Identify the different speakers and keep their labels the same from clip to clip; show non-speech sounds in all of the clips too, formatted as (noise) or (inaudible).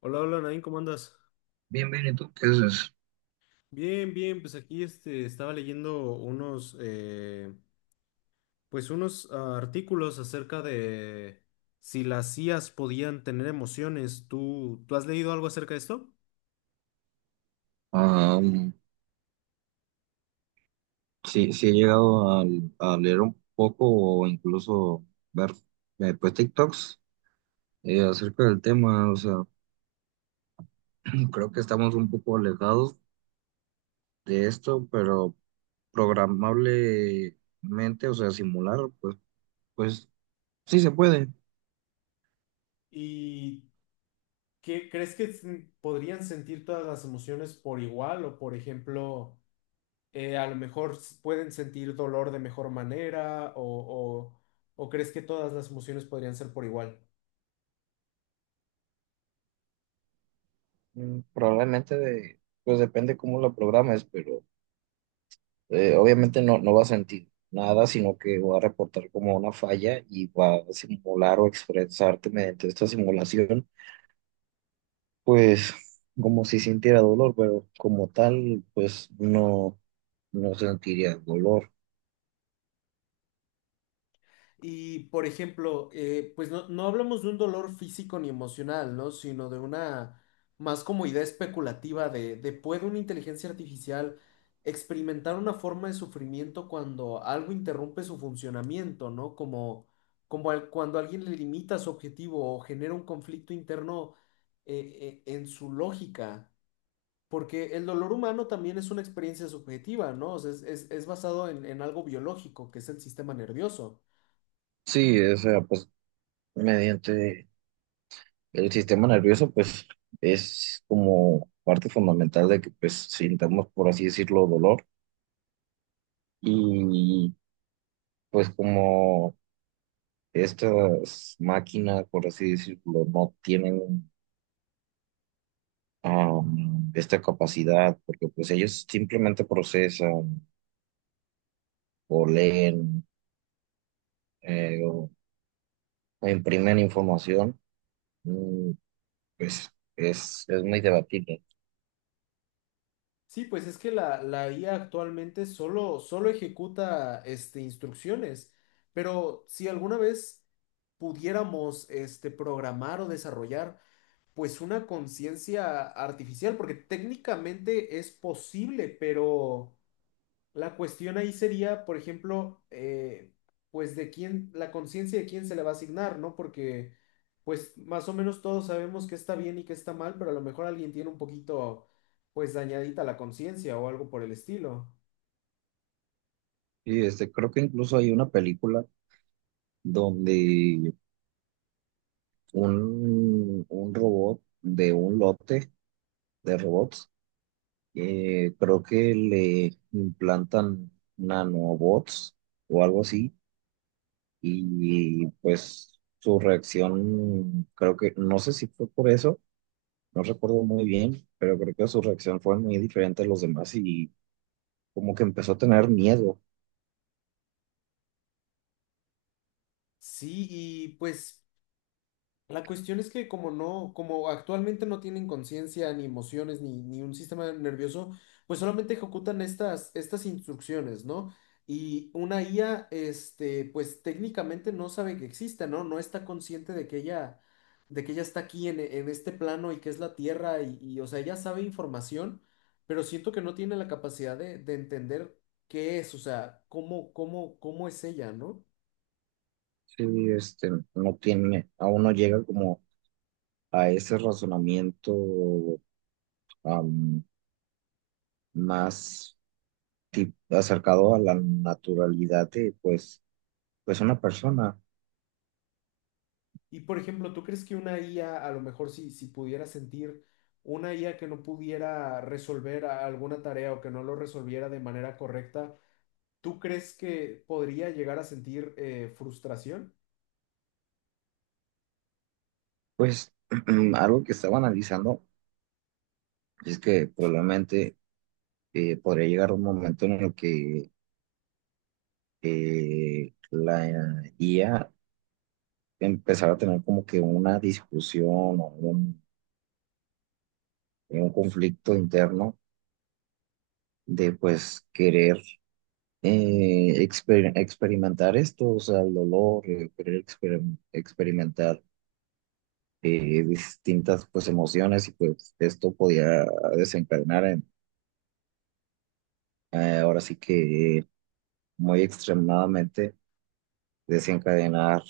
Speaker 1: Hola, hola, Nadine, ¿cómo andas?
Speaker 2: Bien, bien, ¿y tú qué haces?
Speaker 1: Bien, bien, pues aquí este, estaba leyendo unos pues unos artículos acerca de si las IAs podían tener emociones. ¿¿Tú has leído algo acerca de esto?
Speaker 2: Ah, um, sí, sí he llegado a leer un poco o incluso ver pues TikToks acerca del tema. O sea, (clears throat) creo que estamos un poco alejados de esto, pero programablemente, o sea, simular, pues sí se puede.
Speaker 1: ¿Y qué crees que podrían sentir todas las emociones por igual? O por ejemplo, a lo mejor pueden sentir dolor de mejor manera, o crees que todas las emociones podrían ser por igual?
Speaker 2: Probablemente pues depende cómo lo programes, pero obviamente no va a sentir nada, sino que va a reportar como una falla y va a simular o expresarte mediante esta simulación, pues como si sintiera dolor, pero como tal, pues no sentiría dolor.
Speaker 1: Y, por ejemplo, pues no, no hablamos de un dolor físico ni emocional, ¿no? Sino de una más como idea especulativa de ¿puede una inteligencia artificial experimentar una forma de sufrimiento cuando algo interrumpe su funcionamiento, ¿no? Como, cuando alguien le limita su objetivo o genera un conflicto interno en su lógica. Porque el dolor humano también es una experiencia subjetiva, ¿no? O sea, es basado en algo biológico, que es el sistema nervioso.
Speaker 2: Sí, o sea, pues mediante el sistema nervioso, pues es como parte fundamental de que pues sintamos, por así decirlo, dolor y pues como estas máquinas, por así decirlo, no tienen esta capacidad, porque pues ellos simplemente procesan o leen o imprimen información, mm, pues es muy debatible.
Speaker 1: Sí, pues es que la IA actualmente solo ejecuta este, instrucciones, pero si alguna vez pudiéramos este, programar o desarrollar pues una conciencia artificial, porque técnicamente es posible, pero... La cuestión ahí sería, por ejemplo, pues de quién, la conciencia de quién se le va a asignar, ¿no? Porque, pues más o menos todos sabemos qué está bien y qué está mal, pero a lo mejor alguien tiene un poquito, pues dañadita la conciencia o algo por el estilo.
Speaker 2: Y este, creo que incluso hay una película donde un robot de un lote de robots, creo que le implantan nanobots o algo así, y pues su reacción, creo que, no sé si fue por eso, no recuerdo muy bien, pero creo que su reacción fue muy diferente a los demás y como que empezó a tener miedo.
Speaker 1: Sí, y pues la cuestión es que como no, como actualmente no tienen conciencia, ni emociones, ni un sistema nervioso, pues solamente ejecutan estas instrucciones, ¿no? Y una IA, este, pues técnicamente no sabe que existe, ¿no? No está consciente de que ella está aquí en este plano y que es la Tierra, y, o sea, ella sabe información, pero siento que no tiene la capacidad de entender qué es, o sea, cómo es ella, ¿no?
Speaker 2: Sí, este, no tiene, aún no llega como a ese razonamiento, am, más acercado a la naturalidad de, pues, una persona.
Speaker 1: Y por ejemplo, ¿tú crees que una IA, a lo mejor si pudiera sentir una IA que no pudiera resolver alguna tarea o que no lo resolviera de manera correcta, ¿tú crees que podría llegar a sentir frustración?
Speaker 2: Pues (clears throat) algo que estaba analizando es que probablemente podría llegar un momento en el que la IA empezara a tener como que una discusión o un conflicto interno de pues querer experimentar esto, o sea, el dolor, querer experimentar distintas pues emociones, y pues esto podía desencadenar en, ahora sí que muy extremadamente, desencadenar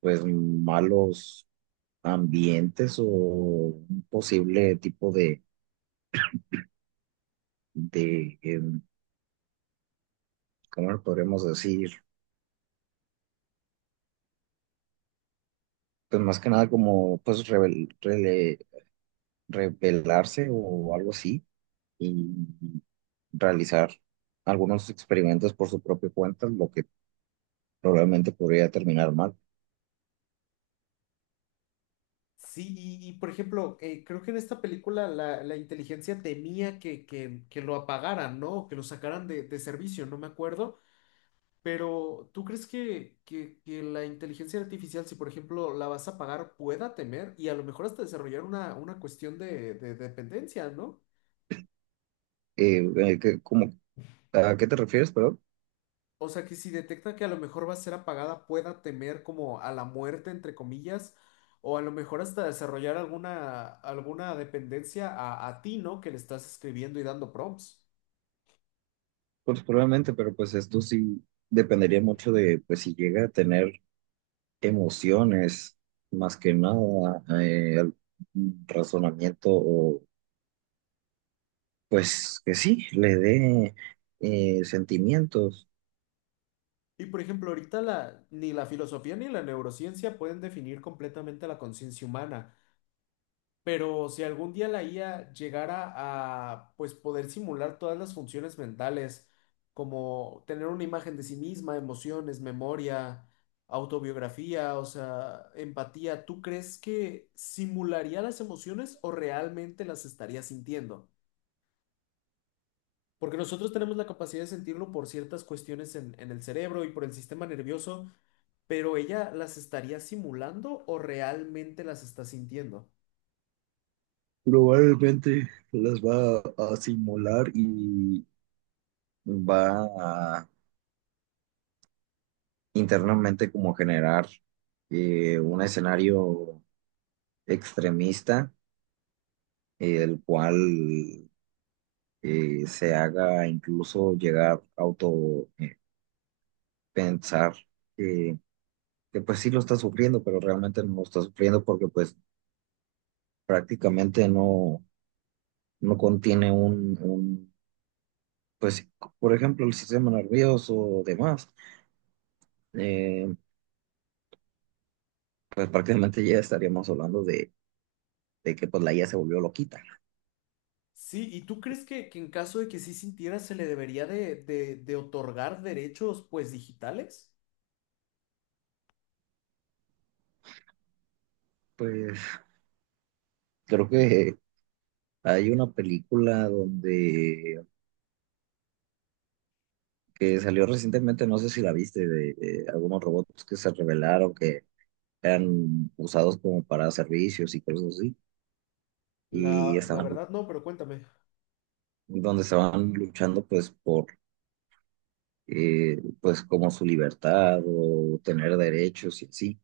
Speaker 2: pues malos ambientes o un posible tipo de. ¿Cómo lo podremos decir? Pues más que nada como pues rebelarse o algo así, y realizar algunos experimentos por su propia cuenta, lo que probablemente podría terminar mal.
Speaker 1: Sí, por ejemplo, creo que en esta película la inteligencia temía que lo apagaran, ¿no? Que lo sacaran de servicio, no me acuerdo. Pero, ¿tú crees que la inteligencia artificial, si por ejemplo la vas a pagar, pueda temer y a lo mejor hasta desarrollar una cuestión de dependencia, ¿no?
Speaker 2: Eh, eh, que- como- ¿A qué te refieres, perdón?
Speaker 1: O sea, que si detecta que a lo mejor va a ser apagada, pueda temer como a la muerte, entre comillas, o a lo mejor hasta desarrollar alguna dependencia a ti, ¿no? Que le estás escribiendo y dando prompts.
Speaker 2: Pues probablemente, pero pues esto sí dependería mucho de pues si llega a tener emociones, más que nada, un razonamiento, o, pues que sí, le dé sentimientos.
Speaker 1: Y por ejemplo, ahorita la, ni la filosofía ni la neurociencia pueden definir completamente la conciencia humana. Pero si algún día la IA llegara a pues poder simular todas las funciones mentales, como tener una imagen de sí misma, emociones, memoria, autobiografía, o sea, empatía, ¿tú crees que simularía las emociones o realmente las estaría sintiendo? Porque nosotros tenemos la capacidad de sentirlo por ciertas cuestiones en el cerebro y por el sistema nervioso, pero ella las estaría simulando o realmente las está sintiendo.
Speaker 2: Probablemente las va a simular y va a internamente como generar un escenario extremista, el cual se haga incluso llegar a auto pensar, eh, que pues sí lo está sufriendo, pero realmente no lo está sufriendo porque pues prácticamente no contiene un, pues por ejemplo, el sistema nervioso o demás, eh, pues prácticamente ya estaríamos hablando de que pues la IA se volvió loquita.
Speaker 1: Sí, ¿y tú crees que en caso de que sí sintiera se le debería de otorgar derechos pues digitales?
Speaker 2: Pues creo que hay una película, donde que salió recientemente, no sé si la viste, de algunos robots que se revelaron, que eran usados como para servicios y cosas así, y
Speaker 1: La
Speaker 2: estaban,
Speaker 1: verdad no, pero cuéntame.
Speaker 2: donde estaban luchando pues por pues como su libertad o tener derechos y así.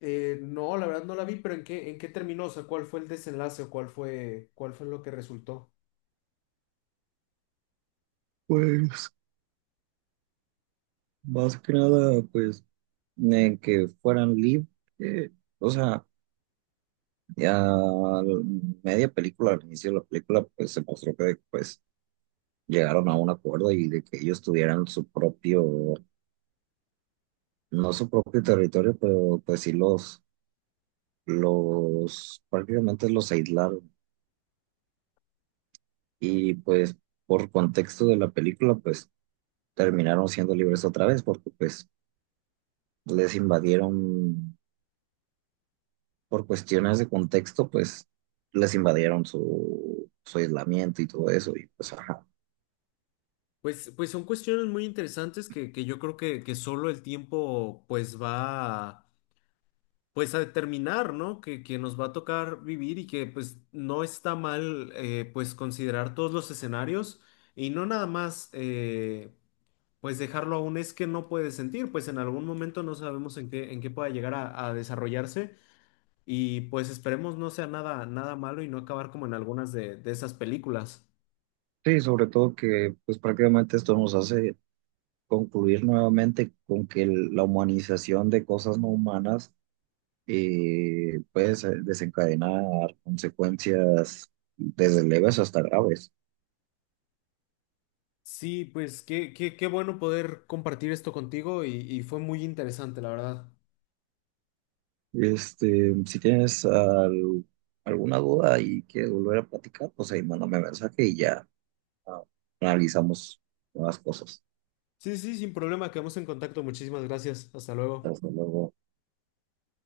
Speaker 1: No, la verdad no la vi, pero en qué terminó? O sea, ¿cuál fue el desenlace o cuál fue lo que resultó?
Speaker 2: Pues más que nada pues que fueran libres, o sea, ya media película, al inicio de la película pues se mostró que pues llegaron a un acuerdo y de que ellos tuvieran su propio, no su propio territorio, pero pues sí los prácticamente los aislaron, y pues por contexto de la película, pues terminaron siendo libres otra vez porque pues les invadieron por cuestiones de contexto, pues les invadieron su aislamiento y todo eso, y pues ajá.
Speaker 1: Pues, pues son cuestiones muy interesantes que yo creo que solo el tiempo pues pues a determinar, ¿no? Que nos va a tocar vivir y que pues no está mal pues considerar todos los escenarios y no nada más pues dejarlo aún es que no puede sentir, pues en algún momento no sabemos en qué pueda llegar a desarrollarse y pues esperemos no sea nada, nada malo y no acabar como en algunas de esas películas.
Speaker 2: Sí, sobre todo que pues prácticamente esto nos hace concluir nuevamente con que la humanización de cosas no humanas puede desencadenar consecuencias desde leves hasta graves.
Speaker 1: Sí, pues qué, qué, qué bueno poder compartir esto contigo y fue muy interesante, la verdad.
Speaker 2: Este, si tienes alguna duda y quieres volver a platicar, pues ahí mándame mensaje y ya, ah, analizamos nuevas cosas.
Speaker 1: Sí, sí, sin problema, quedamos en contacto. Muchísimas gracias. Hasta luego.
Speaker 2: Hasta luego.